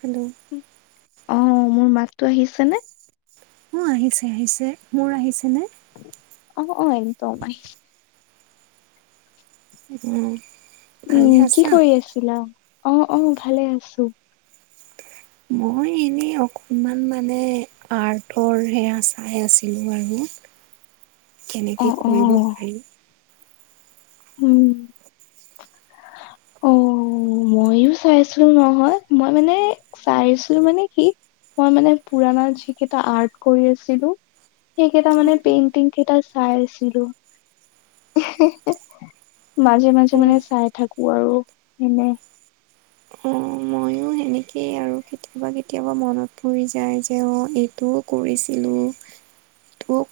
Hello অৱ মোৰ মাততো আহিছে নে! অৱ আহিছে আহিছে, মোৰ আহিছেনে? অৱ অৱ একদম। উম। ভালে উম কি আছা? কৰি আছিলা! অৱ অৱ ভালে আছো। মই এনেই অকমান মানে আৰ্টৰ সেয়া চাই আছিলোঁ আৰু। অ কেনেকে অ কৰিব পাৰি। উম [unintelligible] অ মইয়ো চাই আছো নহয়, মই মানে চাইছো মানে কি! মই মানে পুৰণা যিকেইটা আৰ্ট কৰি আছিলো। সেইকেইটা মানে পেইণ্টিং কেইটা চাইছিলো। হে হে মাজে মাজে অ মানে চাই থাকো আৰু এনে। অৱ ময়ো সেনেকেই আৰু। কেতিয়াবা কেতিয়াবা মনত পৰি যায় যে অ এইটোও কৰিছিলোঁ।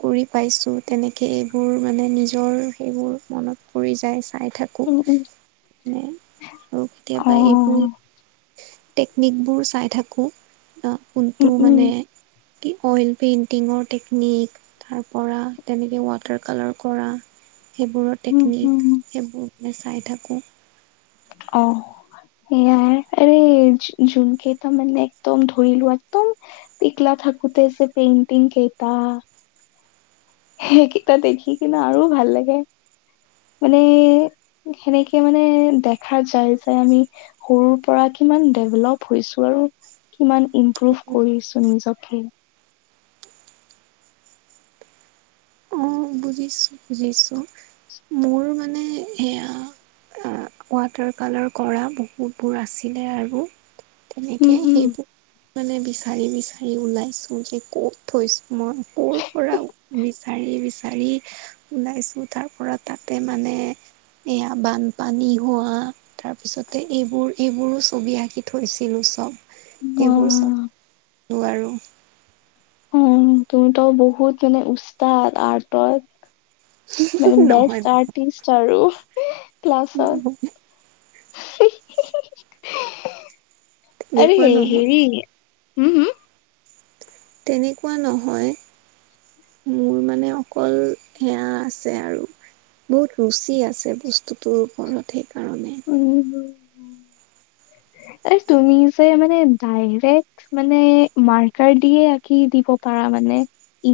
কৰি পাইছোঁ তেনেকৈ এইবোৰ মানে নিজৰ সেইবোৰ মনত পৰি যায় চাই থাকো। উম উম মানে আৰু অ কেতিয়াবা এইবোৰ টেকনিকবোৰ চাই থাকো আহ উম কোনটো উম মানে কি অইল পেইণ্টিঙৰ টেকনিক। তাৰ পৰা তেনেকৈ ৱাটাৰ কালাৰ কৰা। সেইবোৰৰ উম টেকনিক উম সেইবোৰ মানে চাই থাকোঁ। অৱ। এয়াই, আৰে জুমক কেইটামানে একদম ধৰিলোৱা একদম তিকলা থাকোতে যে পেইণ্টিং কেইটা। সেইকেইটা দেখি কিনে আৰু ভাল লাগে। মানে সেনেকে মানে দেখা যায় যে আমি। সৰুৰ পৰা কিমান ডেভলপ হৈছো আৰু। কিমান ইম্প্ৰোভ কৰিছো নিজকে। বুজিছো। বুজিছো। মোৰ মানে সেয়া ৱাটাৰ কালাৰ কৰা বহুতবোৰ আছিলে আৰু তেনেকে উম হুম সেইবোৰ মানে বিচাৰি বিচাৰি ওলাইছো, যে ক'ত থৈছো মই কৰ পৰা বিচাৰি। বিচাৰ। গা ওলাইছো তাৰ পৰা তাতে মানে এয়া বানপানী হোৱা তাৰপিছতে এইবোৰ এইবোৰো ছবি আঁকি থৈছিলোঁ। চব অ সেইবোৰ চব আৰু উম', তুমিতো বহুত মানে উস্তাহ আৰ্টত মানে নহয় বেষ্ট আৰ্টিষ্ট আৰু নহয় ক্লাছত আৰে তেনেকুৱা নহয় হেৰি হম', হুম, তেনেকুৱা নহয়। মোৰ মানে অকল সেয়া আছে আৰু বহুত ৰুচি আছে। বস্তুটোৰও ঘৰত সেইকাৰনে [inaudible] উম, এই তুমি যে মানে ডাইৰেক্ট মানে মাৰ্কাৰ দিয়ে। আঁকি দিব পাৰা মানে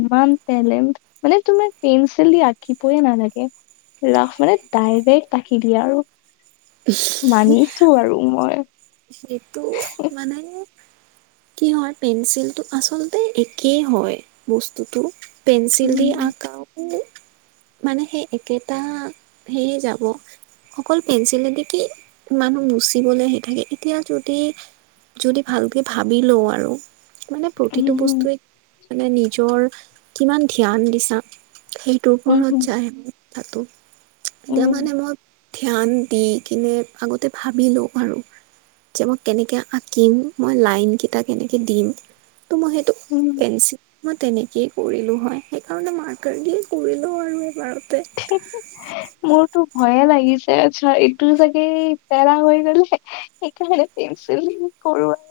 ইমান টেলেণ্ট মানে তোমাৰ পেঞ্চিল দি আঁকিবইে নালাগে। ৰাস মানে ডাইৰেক্ট তাকি দিয়ে আৰু মানিছো আৰু মই সেইটো মানে কি হয়। পেঞ্চিলটো আচলতে একেই হয়। বস্তুটো পেন্ঞ্চিল দি উম, আঁকা আও মানে সেই একেটা সেয়ে যাব। অকল পেঞ্চিলে কি মানুহ গুচিবলৈ আহি থাকে। এতিয়া যদি যদি ভালকৈ ভাবি লওঁ আৰু মানে প্ৰতিটো উম, বস্তুৱে মানে নিজৰ কিমান ধ্যান দিছা সেই টোৰ ঘৰত উম, যায়। মাতো তেতিয়া উম, মানে মই ধ্যান দি কিনে আগতে ভাবি লওঁ আৰু যে মই কেনেকৈ আঁকিম মই লাইনকেইটা কেনেকৈ দিম ত' মই সেইটো উম', পেঞ্চিল মই তেনেকেই কৰিলোঁ হয়। সেইকাৰণে মাৰ্কাৰ দিয়ে কৰিলোঁ আৰু এবাৰতে ঠিক মোৰতো ভয়ে লাগিছে, চ এইটো চাগে পেৰা হৈ গলে। সেইকাৰণে পেঞ্চিল কৰোৱা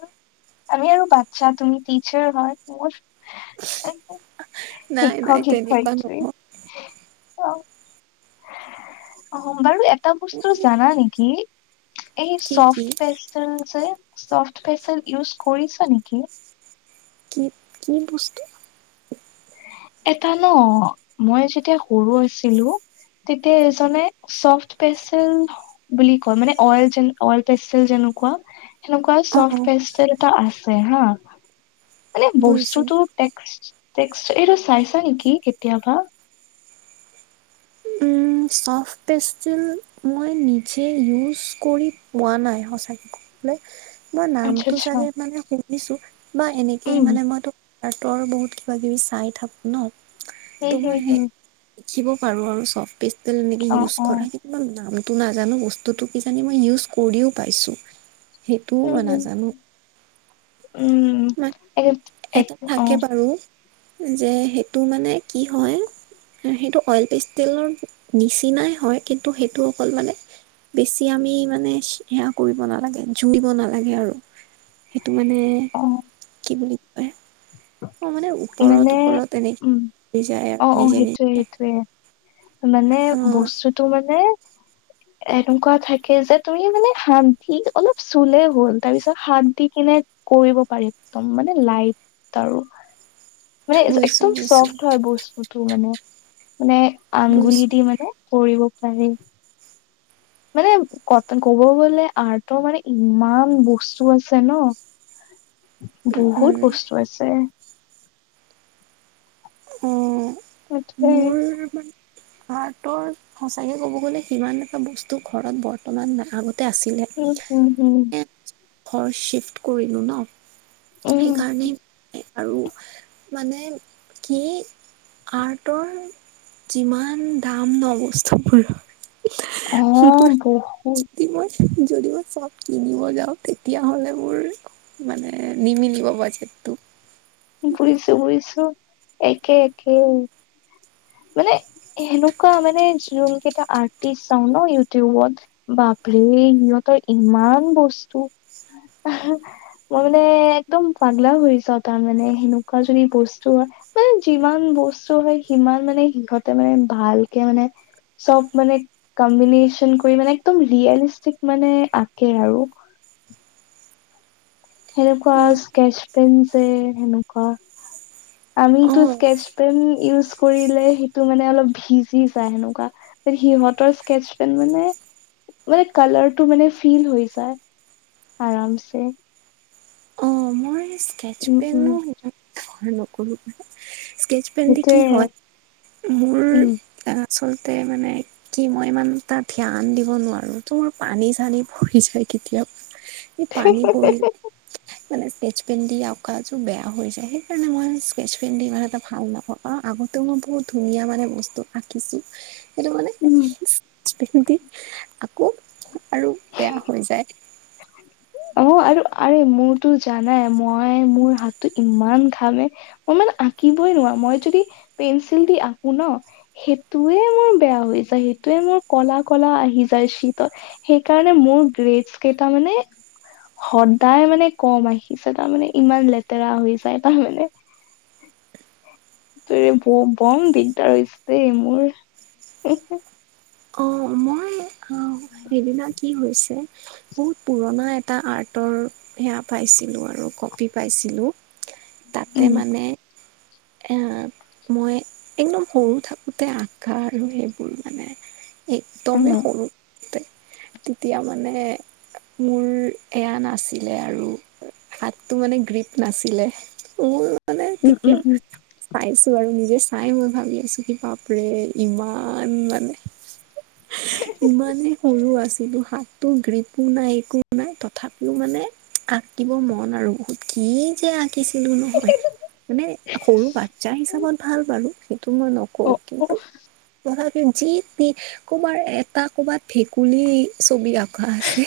আমি আৰু বাচ্ছা তুমি টচাৰ হয়। তোমোৰ শিক্ষক নাই নাই শিক্ষক তেনেকুৱা একোৱি নহয় অ', আহ বাৰু এটা বস্তু জানা নেকি? এই কি কি চফট পেচিল যে চফ্ট পেচিল ইউজ কৰিছ নেকি? কি কি বস্তু? এটা ন মই যেতিয়া সৰু আছিলো। তেতিয়া এজনে চফট পেচেল বুলি ক, মানে অইল অই পেষ্টেল যেনেকুৱা অ সেনেকুৱা অ পেষ্ট আছে হা মানে বুজিছো বস্তুতো এইটো চাইছা নেকি কেতিয়াবা। উম! চফ্ট পেষ্টিল মই নিজে ইউজ কৰি পোৱা নাই সঁচাকে ক [unintelligible] মই আচ্ছা নামটো আচ্ছা চাগে মানে শুনিছো বা এনেকে উম মানে মইটো হাতৰ আৰু বহুত কিবাকিবি চাই থাকোঁ ন হম তোমাৰ হম সেই হম শিকিব পাৰোঁ আৰু চফ্ট পিষ্টেল এনেকে অ ইউজ অ কৰা। নামটো নাজানো বস্তুটো কিজানি মই ইউজ কৰিও পাইছোঁ। সেইটোও উম মই হম নাজানো। উম মান এক এক এটা অ থাকে বাৰু যে সেইটো মানে কি হয় সেইটো অইল পিষ্টেলৰ নিচিনাই হয়। কিন্তু সেইটো অকল মানে বেছি আমি মানে সেয়া কৰিব নালাগে, জুৰিব নালাগে আৰু। সেইটো মানে অ কি বুলি কয়। অঁ! মানে মানে ওপৰত-ওপৰত এনেকে যায় আৰু নিজে-নিজে। [unintelligible] সেইটোৱে। মানে বস্তুটো মানে- এনেকুৱা থাকে যে তুমি মানে হাত দি অলপ চুলে হ'ল। তাৰপিছত হাত দি কিনে কৰিব পাৰি একদম মানে লাইট আৰু। মানে বুজিছোঁ একদম বুজিছোঁ চফ্ট হয় বস্তুটো মানে। মানে আগুলি বুজিছোঁ দি মানে কৰিব পাৰে। মানে ক ক'ব গ'লে আৰ্টৰ মানে ইমান বস্তু আছে ন। উম বহুত উম বস্তু আছে। অঁ! সেইটোৱে মোৰ হাতৰ সঁচাকে ক'ব গ'লে সিমান এটা বস্তু ঘৰত বৰ্তমান নাথাকোঁতে আছিলে। উম-উম! হুম। [unintelligible] ঘৰ চিফ্ট কৰিলোঁ ন। উম সেইকাৰণেই আৰু মানে কি আৰ্টৰ যিমান দাম ন বস্তুবোৰৰ। [unintelligible] অঁ! বহুত। তি মই যদি মই চব কিনিব যাওঁ, তেতিয়াহ'লে মোৰ মানে নিমিলিব বাজেটতো। ঘুৰিছো-ঘুৰিছো। একে-একে। মানে এনেকুৱা মানে যোন কেইটা আৰ্টিষ্ট চাওঁ ন ইউটিউবত। বাপৰে সিহঁতৰ ইমান বস্তু। মই মানে একদম পাগলাও হৈছোঁ আৰু তাৰ মানে সেনেকুৱা যদি বস্তু হয়। মানে যিমান বস্তু হয়, সিমান মানে সিহঁতে মানে, ভালকে মানে চব মানে কম্বিনেচন কৰি মানে একদম ৰিয়েলিষ্টিক মানে আঁকে আৰু। সেনেকুৱা অ', স্কেচ পেন যে সেনেকুৱা। [unintelligible] আমিটো অ', স্কেচ পেন ইউজ কৰিলে সেইটো মানে অলপ ভিজি যায় সেনেকুৱা। সিহঁতৰ স্কেচ পেন মানে-মানে কালাৰটো মানে ফিল হৈ যায়। আৰামছে। ম‌ই স্কেচ উম উম পেনো সিমান ব্যৱহাৰ নকৰোঁ। স্কেচ পেন দি সেইটোৱে কি হয় মোৰ উম। আচলতে মানে কি মই ইমান এটা ধ্যান দিব নোৱাৰোঁ তোৰ পানী-চানী পৰি যায় কেতিয়াবা। পানী পৰিল মানে তেজ। পেন দি অকাযোৰ বেয়া হৈ যায়। সেইকাৰণে মই স্কেচ পেন দি ইমান এটা ভাল নাপাওঁ। আৰু আগত এইটো মই বহুত ধুনীয়া মানে বস্তু আকিছোঁ। সেইটো মানে উম। স্কেচ পেন দি আকোঁ আৰু বেয়া হৈ যায়। অ', আৰু আৰে মোৰতো জানাই মই মোৰ হাতটো ইমান ঘামে। মই মানে আঁকিবই নোৱাৰো, মই যদি পেঞ্চিল দি আঁকো ন। সেইটোৱে মোৰ বেয়া হৈ যায়, সেইটোৱে মোৰ কলা, কলা আহি যায় শীতত। সেইকাৰণে মোৰ গ্ৰেড কেইটা মানে সদায় মানে কম আহিছে তাৰমানে ইমান লেতেৰা হৈ যায় তাৰমানে। ত ব বম দিগদাৰ হৈছে মোৰ। অ', মই সেদিনা কি হৈছে, বহুত পুৰণা এটা আৰ্ট। ফটৰ সেয়া পাইছিলোঁ, আৰু কপি পাইছিলোঁ তাতে উম মানে। মই একদম সৰু থাকোঁতে আঁকা আৰু এইবোৰ মানে। একদমেই উম সৰু। তেতিয়া মানে মোৰ এয়া নাছিলে আৰু। হাততটো মানে গ্ৰীপ নাছিলে মোৰ মানে উম তেতিয়া উম পাইছোঁ আৰু নিজে চাই মই ভাবি আছো কি পাপৰে ইমান মানে ইমানেই সৰু আছিলোঁ হাতটো গ্ৰীপো নাই একো নাই তথাপিও মানে আঁকিব মন আৰু বহুত কি যে আঁকিছিলো নহয় মানে সৰু বাচ্ছা উম হিচাপত ভাল বাৰু সেইটো মই নক ক অ অ কিন্তু যি কোবাৰ এটা কবাত ভেকুলী ছবি আঁকা আছে।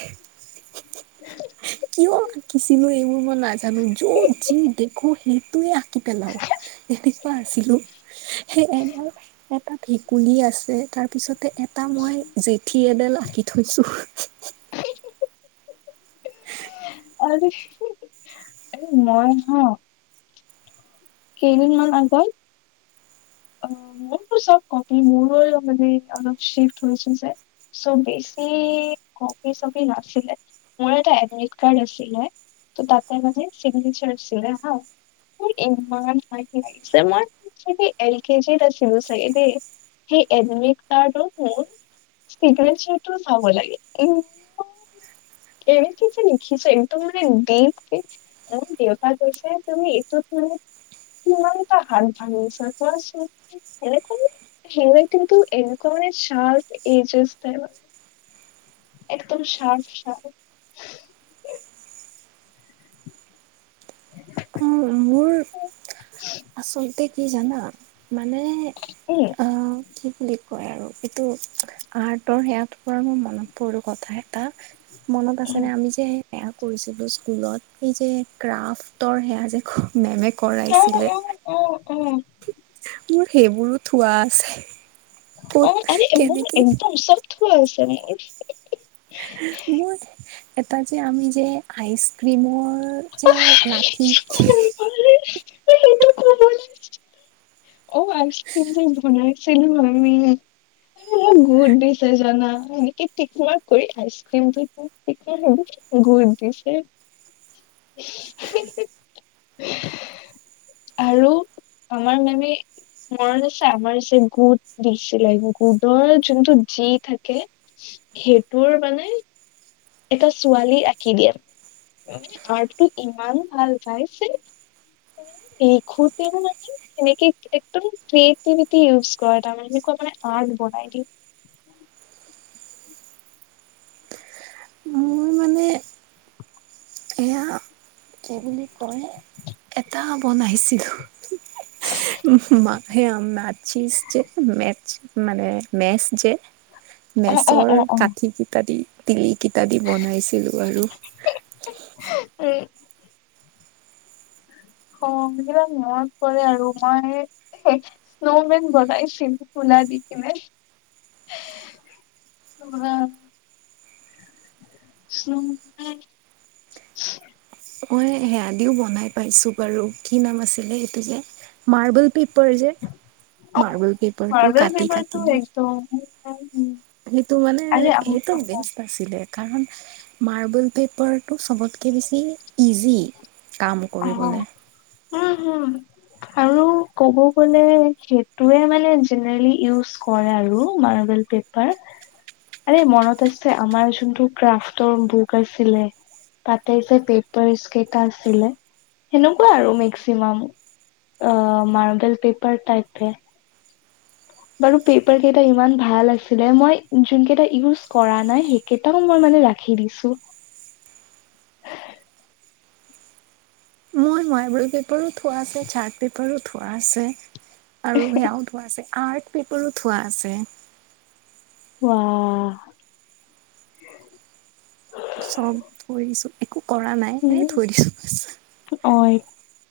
কিয় আঁকিছিলো এইবোৰ মই নাজানো যত যি দেখো সেইটোৱে আঁকি পেলাও এনেকুৱা আছিলো সেই এ এটা ভেকুলী আছে তাৰপিছতে এটা মই জেঠী এডাল আঁকি থৈছোঁ আ মনহা [unintelligible] কেইদিনমান আগত অ', মোৰোৰ চব কপি মোৰ মানে অলপ শিফ্ হৈছে যে চ' বেছি কপ চপি নাছিলে মোৰ এটা এডমিট কাৰ্ড আছিলে। তোৰ তাতাই মানে চিগ্নেচৰ চিৰা হা এ কে নছিল চাগে সেই এডমিট কাৰ্ড ৰখোন [unintelligible] সিক তো চাব লাগে। এনে যে নেখিছে একদম মানে দীপ কে অম দেউতা কৈছে তুমি এইটোত মানে কিমান ত হাত ভাঙিছাৰ কোৱাচোন। এনে হেন ৰাইটিং এনেকা মানে চাৰ্ট এইজছ একদম চাৰফ চাৰফ অ', মোৰ [inaudible] আচলতে কি জানা মানে উম আহ কি বুলি কয় আৰু এইটো আৰ্টৰ সেয়াটোৰ পৰা মোৰ মনত পৰিল কথাহে এটা মনত উম আছেনে আমি যে সেয়া কৰিছিলোঁ স্কুলত এই যে ক্ৰাফটৰ সেয়া যে মেমে কৰাইছিলে। উম, উম। মোৰ সেইবোৰো থোৱা আছে। ক'ত অ', আ মোৰ কেনেকে একদম চব থোৱা আছে মোৰ মোৰ এটা যে আমি যে আইচ ক্ৰীমৰ যে লাঠি সেইটো ক'বলৈ অ আইচ ক্ৰীম যে বনাইছিলো আমি গোট দিছে জানা এনেকে টিকমাৰ কৰি আইচক্ৰীমটোত [unintelligible] গুড দিছে [inaudible] আৰু আমাৰ মানে [unintelligible] আমাৰ যে গুড দিছিলে গুডৰ যোনটো যি থাকে সেইটোৰ মানে এটা ছোৱালী আঁকি দিয়া আৰ্টটো ইমান ভাল পাইছে লিখোঁতেও মানে কেনেকে, একদম ক্ৰিয়েটভিটি ইউজ কৰা তাৰমানে এনেকুৱ মানে আৰ্ট বনাই দেই। মোৰ মানে এয়া কি বুলি কয় এটা বনাইছিলোঁ মানে মৰ্চিজ যে মেটচ মানে মেছ যে অ অ মেচৰ অ অ কাঠি কটা দি তিল কিটা দি বনাইছিলো আৰু। উম অ সেইবিলাক মনত পৰে আৰু মই স্নোমেন বনাইছিলো তুলা দে কিনোই [unintelligible] [inaudible] [unintelligible] মই সেয়া দিও বনাই পাইছো বাৰু কি নাম আছিলে এইটো যে? মাৰ্বল পেপাৰ যে অ মাৰ্বল পেপাৰটো মাৰ্বেল কাটি পেপাৰটো কাটি মানে [unintelligible] সেইটো মানে আৰে অ সেইটো অ বেষ্ট আছিলে। কাৰণ মাৰ্বল পেপাৰটো চবতকে বেছি ইজি কাম অ কৰিবলে। উম হম। আৰু ক'ব গ'লে সেইটোৱে মানে জেনেৰেলি ইউজ কৰে আৰু মাৰ্বেল পে পাৰ। আৰে মনত আছে আমাৰ যোনটো ক্ৰাফ্টৰ বুক আছিলে? তাতে যে পেপাৰ ইচ কেইটা আছিলে? সেনেকুৱা আৰু মেক্সিমাম অ মাৰ্বেল পেপাৰ টাইপে বাৰু পেপাৰ কেইটা ইমান ভাল আছিলে, মই যোন কেইটা ইউজ কৰা নাই সেই কেইটাও মই মানে ৰাখি দিছো। মই মাৰ্বল পেপাৰো থোৱা আছে, চাৰ্ট পেপাৰো থোৱা আছে আৰু সেয়াও থোৱা আছে। আৰ্ট পেপাৰো থোৱা আছে। ৱাহ! চব থৈ দিছো একো কৰা নাই এনে থৈ দিছো বাছ। অএ